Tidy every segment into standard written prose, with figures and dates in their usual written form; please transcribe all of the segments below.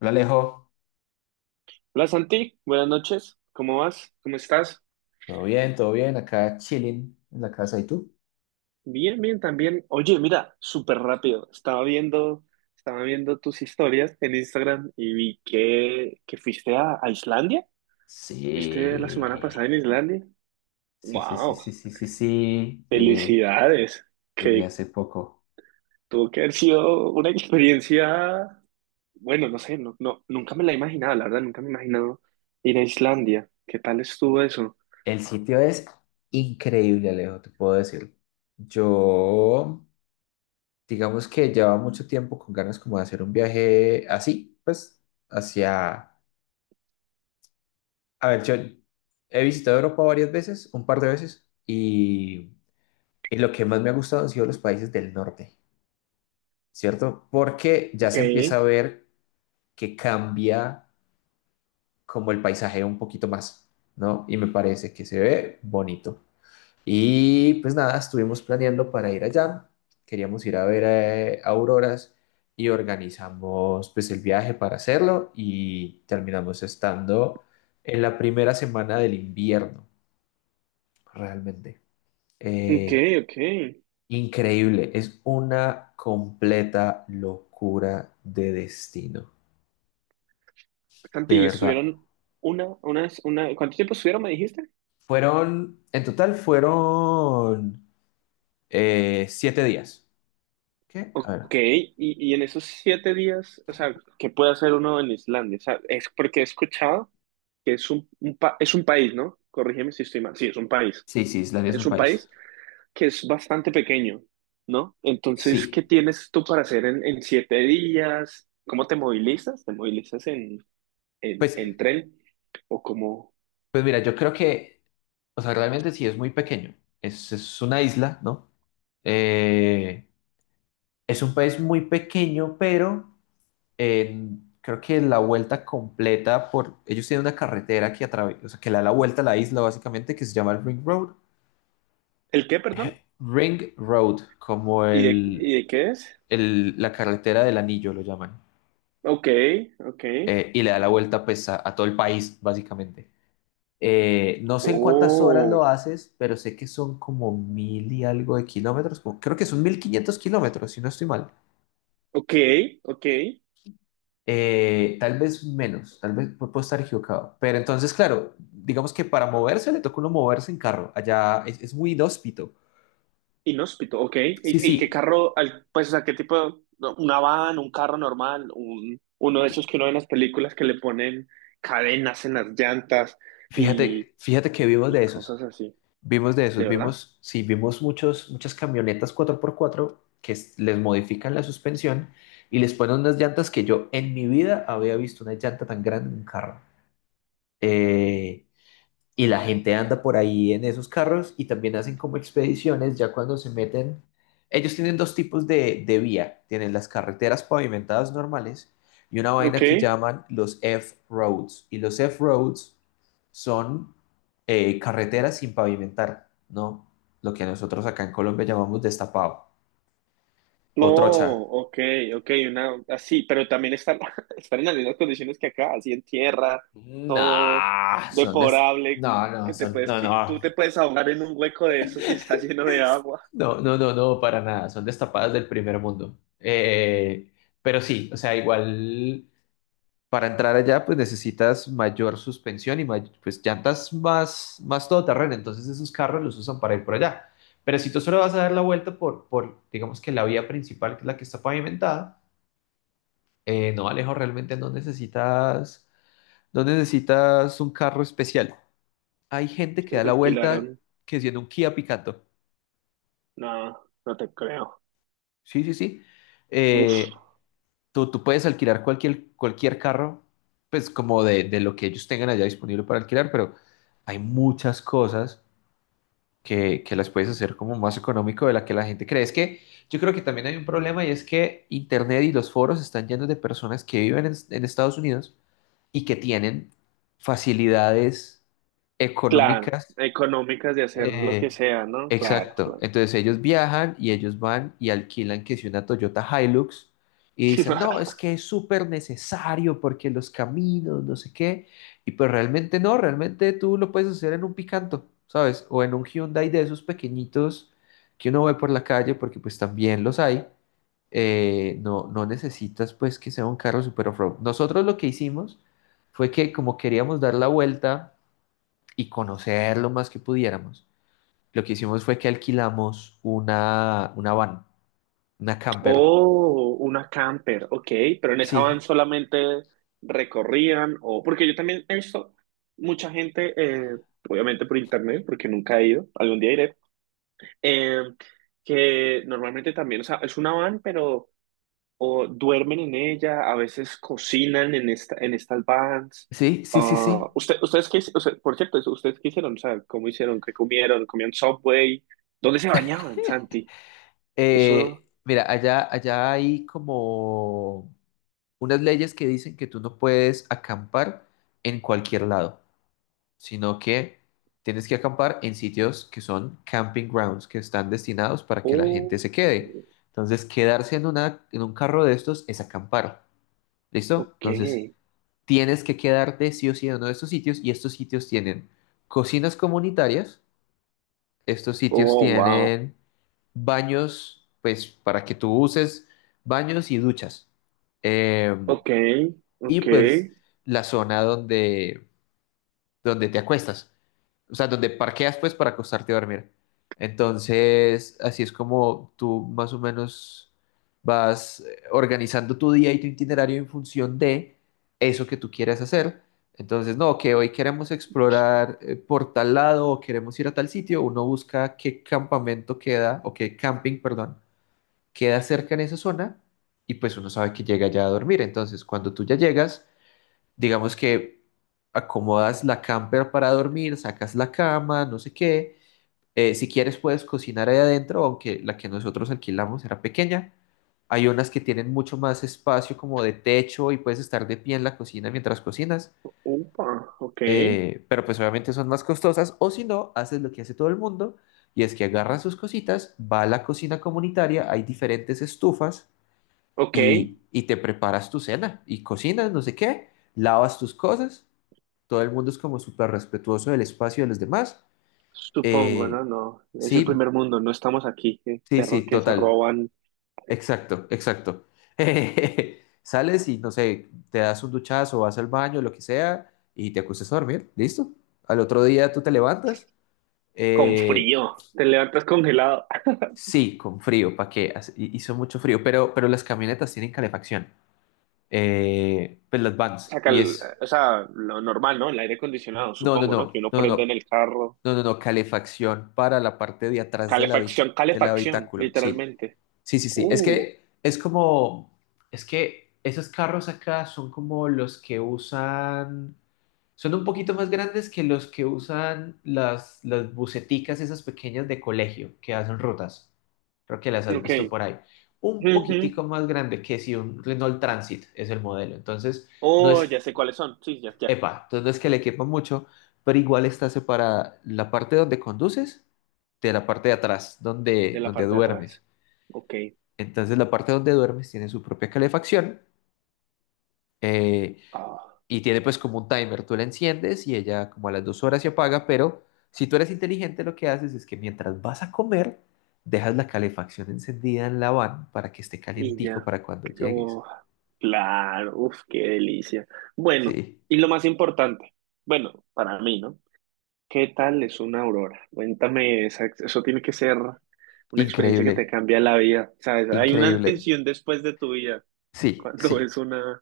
Hola, Alejo. Hola Santi, buenas noches. ¿Cómo vas? ¿Cómo estás? Todo bien, acá chilling en la casa. ¿Y tú? Bien, bien también. Oye, mira, súper rápido. Estaba viendo tus historias en Instagram y vi que fuiste a Islandia. ¿Viste la semana Sí, pasada en Islandia? sí, sí, sí, ¡Wow! sí, sí, sí, sí, ¡Felicidades! llegué Que hace poco. tuvo que haber sido una experiencia, bueno, no sé, nunca me la imaginaba, la verdad, nunca me he imaginado ir a Islandia. ¿Qué tal estuvo eso? El sitio es increíble, Alejo, te puedo decir. Yo, digamos que llevaba mucho tiempo con ganas como de hacer un viaje así, pues, hacia... A ver, yo he visitado Europa varias veces, un par de veces, y lo que más me ha gustado han sido los países del norte, ¿cierto? Porque ya Ok, se empieza a ver que cambia como el paisaje un poquito más, ¿no? Y me parece que se ve bonito. Y pues nada, estuvimos planeando para ir allá, queríamos ir a ver auroras y organizamos pues el viaje para hacerlo y terminamos estando en la primera semana del invierno, realmente. ok, Eh, ok. Increíble, es una completa locura de destino, Santi, de ¿y verdad. ¿estuvieron una, unas, una, ¿cuánto tiempo estuvieron, me dijiste? En total fueron 7 días. ¿Qué? A ver. Ok, y en esos siete días, o sea, ¿qué puede hacer uno en Islandia? O sea, es porque he escuchado que es es un país, ¿no? Corrígeme si estoy mal. Sí, es un país. Sí, sí, Islandia es Es un un país. país que es bastante pequeño, ¿no? Entonces, ¿qué Sí. tienes tú para hacer en siete días? ¿Cómo te movilizas? ¿Te movilizas en, en, Pues, en tren? ¿O cómo? pues mira, yo creo que, o sea, realmente sí es muy pequeño. Es una isla, ¿no? Eh, es un país muy pequeño, pero creo que la vuelta completa por... Ellos tienen una carretera que atraviesa, o sea, que le da la vuelta a la isla básicamente, que se llama el Ring Road. ¿El qué, perdón? Ring Road, como ¿Y de, y de qué es? La carretera del anillo lo llaman. Ok, ok. Y le da la vuelta pues a todo el país, básicamente. No sé en cuántas horas Oh, lo haces, pero sé que son como mil y algo de kilómetros, creo que son 1.500 kilómetros, si no estoy mal. ok, ok. Tal vez menos, tal vez puedo estar equivocado. Pero entonces, claro, digamos que para moverse le toca uno moverse en carro. Allá es muy inhóspito. Inhóspito, ok. Sí, Y qué sí, carro, al- pues, o sea, qué tipo, no, una van, un carro normal, un, uno de esos que uno ve en las películas que le ponen cadenas en las llantas y, fíjate, fíjate que vivimos y de esos. cosas así, Vimos de ¿de esos, verdad? vimos, sí, vimos muchas camionetas 4x4 que les modifican la suspensión y les ponen unas llantas que yo en mi vida había visto una llanta tan grande en un carro. Eh, y la gente anda por ahí en esos carros y también hacen como expediciones ya cuando se meten. Ellos tienen dos tipos de vía. Tienen las carreteras pavimentadas normales y una Ok, vaina que llaman los F-roads. Y los F-roads son carreteras sin pavimentar, ¿no? Lo que nosotros acá en Colombia llamamos destapado no, o trocha. ok, ok, una, así, pero también están, están en las mismas condiciones que acá, así en tierra, No, todo deplorable, No, no, que te puedes, No, que tú no. te puedes ahogar en un hueco de eso si está lleno de agua. No, no, no, no, para nada. Son destapadas del primer mundo. Pero sí, o sea, igual para entrar allá, pues necesitas mayor suspensión y pues llantas más todoterreno. Entonces esos carros los usan para ir por allá. Pero si tú solo vas a dar la vuelta por digamos que la vía principal, que es la que está pavimentada, no, Alejo, realmente no necesitas un carro especial. Hay gente que da ¿Ustedes la vuelta alquilaron? que siendo un Kia Picanto. No, no te creo. Sí, sí, sí. Uf, Eh, tú puedes alquilar cualquier carro, pues como de lo que ellos tengan allá disponible para alquilar, pero hay muchas cosas que las puedes hacer como más económico de la que la gente cree. Es que yo creo que también hay un problema y es que Internet y los foros están llenos de personas que viven en Estados Unidos y que tienen facilidades claro. económicas Económicas de hacer lo que eh, sea, ¿no? Claro, exacto. claro. Entonces ellos viajan y ellos van y alquilan que si una Toyota Hilux y dicen, no, es que es súper necesario porque los caminos, no sé qué. Y pues realmente no, realmente tú lo puedes hacer en un Picanto, ¿sabes? O en un Hyundai de esos pequeñitos que uno ve por la calle porque pues también los hay. No, no necesitas pues que sea un carro super off-road. Nosotros lo que hicimos fue que como queríamos dar la vuelta y conocer lo más que pudiéramos, lo que hicimos fue que alquilamos una van, una camper. Oh, una camper, ok, pero en esa van Sí, solamente recorrían o porque yo también he visto mucha gente, obviamente por internet, porque nunca he ido, algún día iré, eh, que normalmente también, o sea, es una van, pero o duermen en ella, a veces cocinan en esta, en estas vans. sí, sí, sí, Ah, sí. usted, ustedes qué, hic- o sea, por cierto, ustedes qué hicieron, o sea, ¿cómo hicieron? ¿Qué comieron? ¿Comían Subway? ¿Dónde se bañaban, Santi? Eso, Mira, allá hay como unas leyes que dicen que tú no puedes acampar en cualquier lado, sino que tienes que acampar en sitios que son camping grounds, que están destinados para que la gente oh, se quede. Entonces, quedarse en un carro de estos es acampar. ¿Listo? ok, Entonces, tienes que quedarte sí o sí en uno de estos sitios y estos sitios tienen cocinas comunitarias, estos sitios oh, wow, tienen baños, pues para que tú uses baños y duchas. Eh, ok, y ok, pues la zona donde te acuestas, o sea, donde parqueas pues para acostarte a dormir. Entonces, así es como tú más o menos vas organizando tu día y tu itinerario en función de eso que tú quieras hacer. Entonces, no, que hoy queremos explorar por tal lado o queremos ir a tal sitio, uno busca qué campamento queda o qué camping, perdón, queda cerca en esa zona y pues uno sabe que llega ya a dormir. Entonces, cuando tú ya llegas digamos que acomodas la camper para dormir, sacas la cama, no sé qué. Si quieres puedes cocinar ahí adentro, aunque la que nosotros alquilamos era pequeña. Hay unas que tienen mucho más espacio como de techo y puedes estar de pie en la cocina mientras cocinas. upa, ok, Pero pues obviamente son más costosas. O si no, haces lo que hace todo el mundo y es que agarra sus cositas, va a la cocina comunitaria, hay diferentes estufas ok, y te preparas tu cena y cocinas, no sé qué, lavas tus cosas. Todo el mundo es como súper respetuoso del espacio de los demás. supongo, Eh, no, no, es el sí, primer mundo, no estamos aquí, sí, perro sí, que se total. roban Exacto, exacto. Sales y no sé, te das un duchazo, vas al baño, lo que sea, y te acuestas a dormir, listo. Al otro día tú te levantas, con eh, frío, te levantas congelado. sí, con frío, ¿para qué? Hizo mucho frío, pero las camionetas tienen calefacción, pues las O vans, sea, y cal- es, o sea, lo normal, ¿no? El aire acondicionado, no, no, supongo, ¿no? Que no, uno no, no, prende en no. el carro. No, no, no, calefacción para la parte de atrás Calefacción, del calefacción, habitáculo. Sí, literalmente. sí, sí, sí. Uh, Es que esos carros acá son como los que usan, son un poquito más grandes que los que usan las buseticas esas pequeñas de colegio que hacen rutas. Creo que las has ok. visto por ahí. Un Ujú. poquitico más grande que si un Renault Transit es el modelo. Entonces, no Oh, ya es sé cuáles son. Sí, ya, ya. Epa, entonces no es que le quepa mucho, pero igual está separada la parte donde conduces de la parte de atrás, donde, De la donde parte de duermes. atrás. Ok. Entonces la parte donde duermes tiene su propia calefacción, eh, Ah, y tiene pues como un timer. Tú la enciendes y ella como a las 2 horas se apaga, pero si tú eres inteligente lo que haces es que mientras vas a comer, dejas la calefacción encendida en la van para que esté y calientico ya. para cuando llegues. Oh, claro, uf, qué delicia. Bueno, Sí, y lo más importante, bueno, para mí, ¿no? ¿Qué tal es una aurora? Cuéntame, esa- eso tiene que ser una experiencia que increíble, te cambia la vida, ¿sabes? Hay una increíble. antes y un después de tu vida Sí, cuando sí, es una...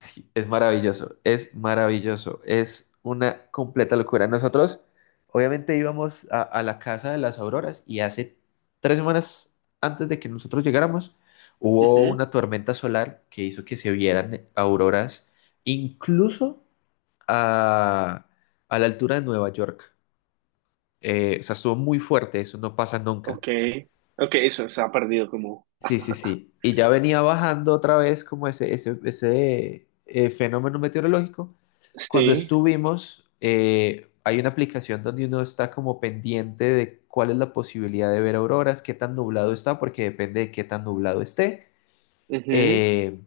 sí, es maravilloso, es maravilloso, es una completa locura. Nosotros, obviamente, íbamos a la casa de las Auroras y hace 3 semanas antes de que nosotros llegáramos, hubo Ujú, una tormenta solar que hizo que se vieran auroras incluso a, a la altura de Nueva York. O sea, estuvo muy fuerte, eso no pasa nunca. ok, ok, eso se ha perdido como... Sí, sí, sí. Y ya venía bajando otra vez como ese fenómeno meteorológico. Cuando Sí, estuvimos, hay una aplicación donde uno está como pendiente de cuál es la posibilidad de ver auroras, qué tan nublado está, porque depende de qué tan nublado esté. ujú. Eh,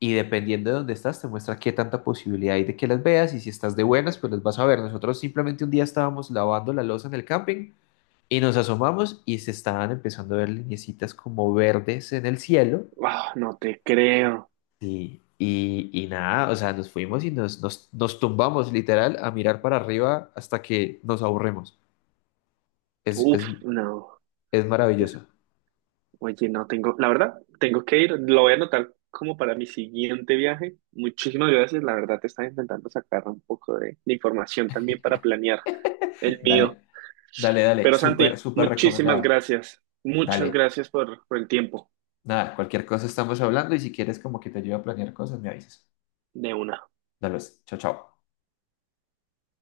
y dependiendo de dónde estás, te muestra qué tanta posibilidad hay de que las veas. Y si estás de buenas, pues las vas a ver. Nosotros simplemente un día estábamos lavando la loza en el camping y nos asomamos y se estaban empezando a ver lineecitas como verdes en el cielo. Ah, no te creo. Sí, y nada, o sea, nos fuimos y nos tumbamos literal a mirar para arriba hasta que nos aburremos. Es, Uf, es, no. es Es- maravilloso. Oye, no tengo, la verdad, tengo que ir, lo voy a anotar como para mi siguiente viaje. Muchísimas gracias, la verdad te estaba intentando sacar un poco de información también para planear el mío. Dale, dale, dale, Pero súper, Santi, súper muchísimas recomendado. gracias. Muchas Dale, gracias por el tiempo nada, cualquier cosa estamos hablando y si quieres como que te ayude a planear cosas, me avisas. de una. Dale, pues, chao, chao.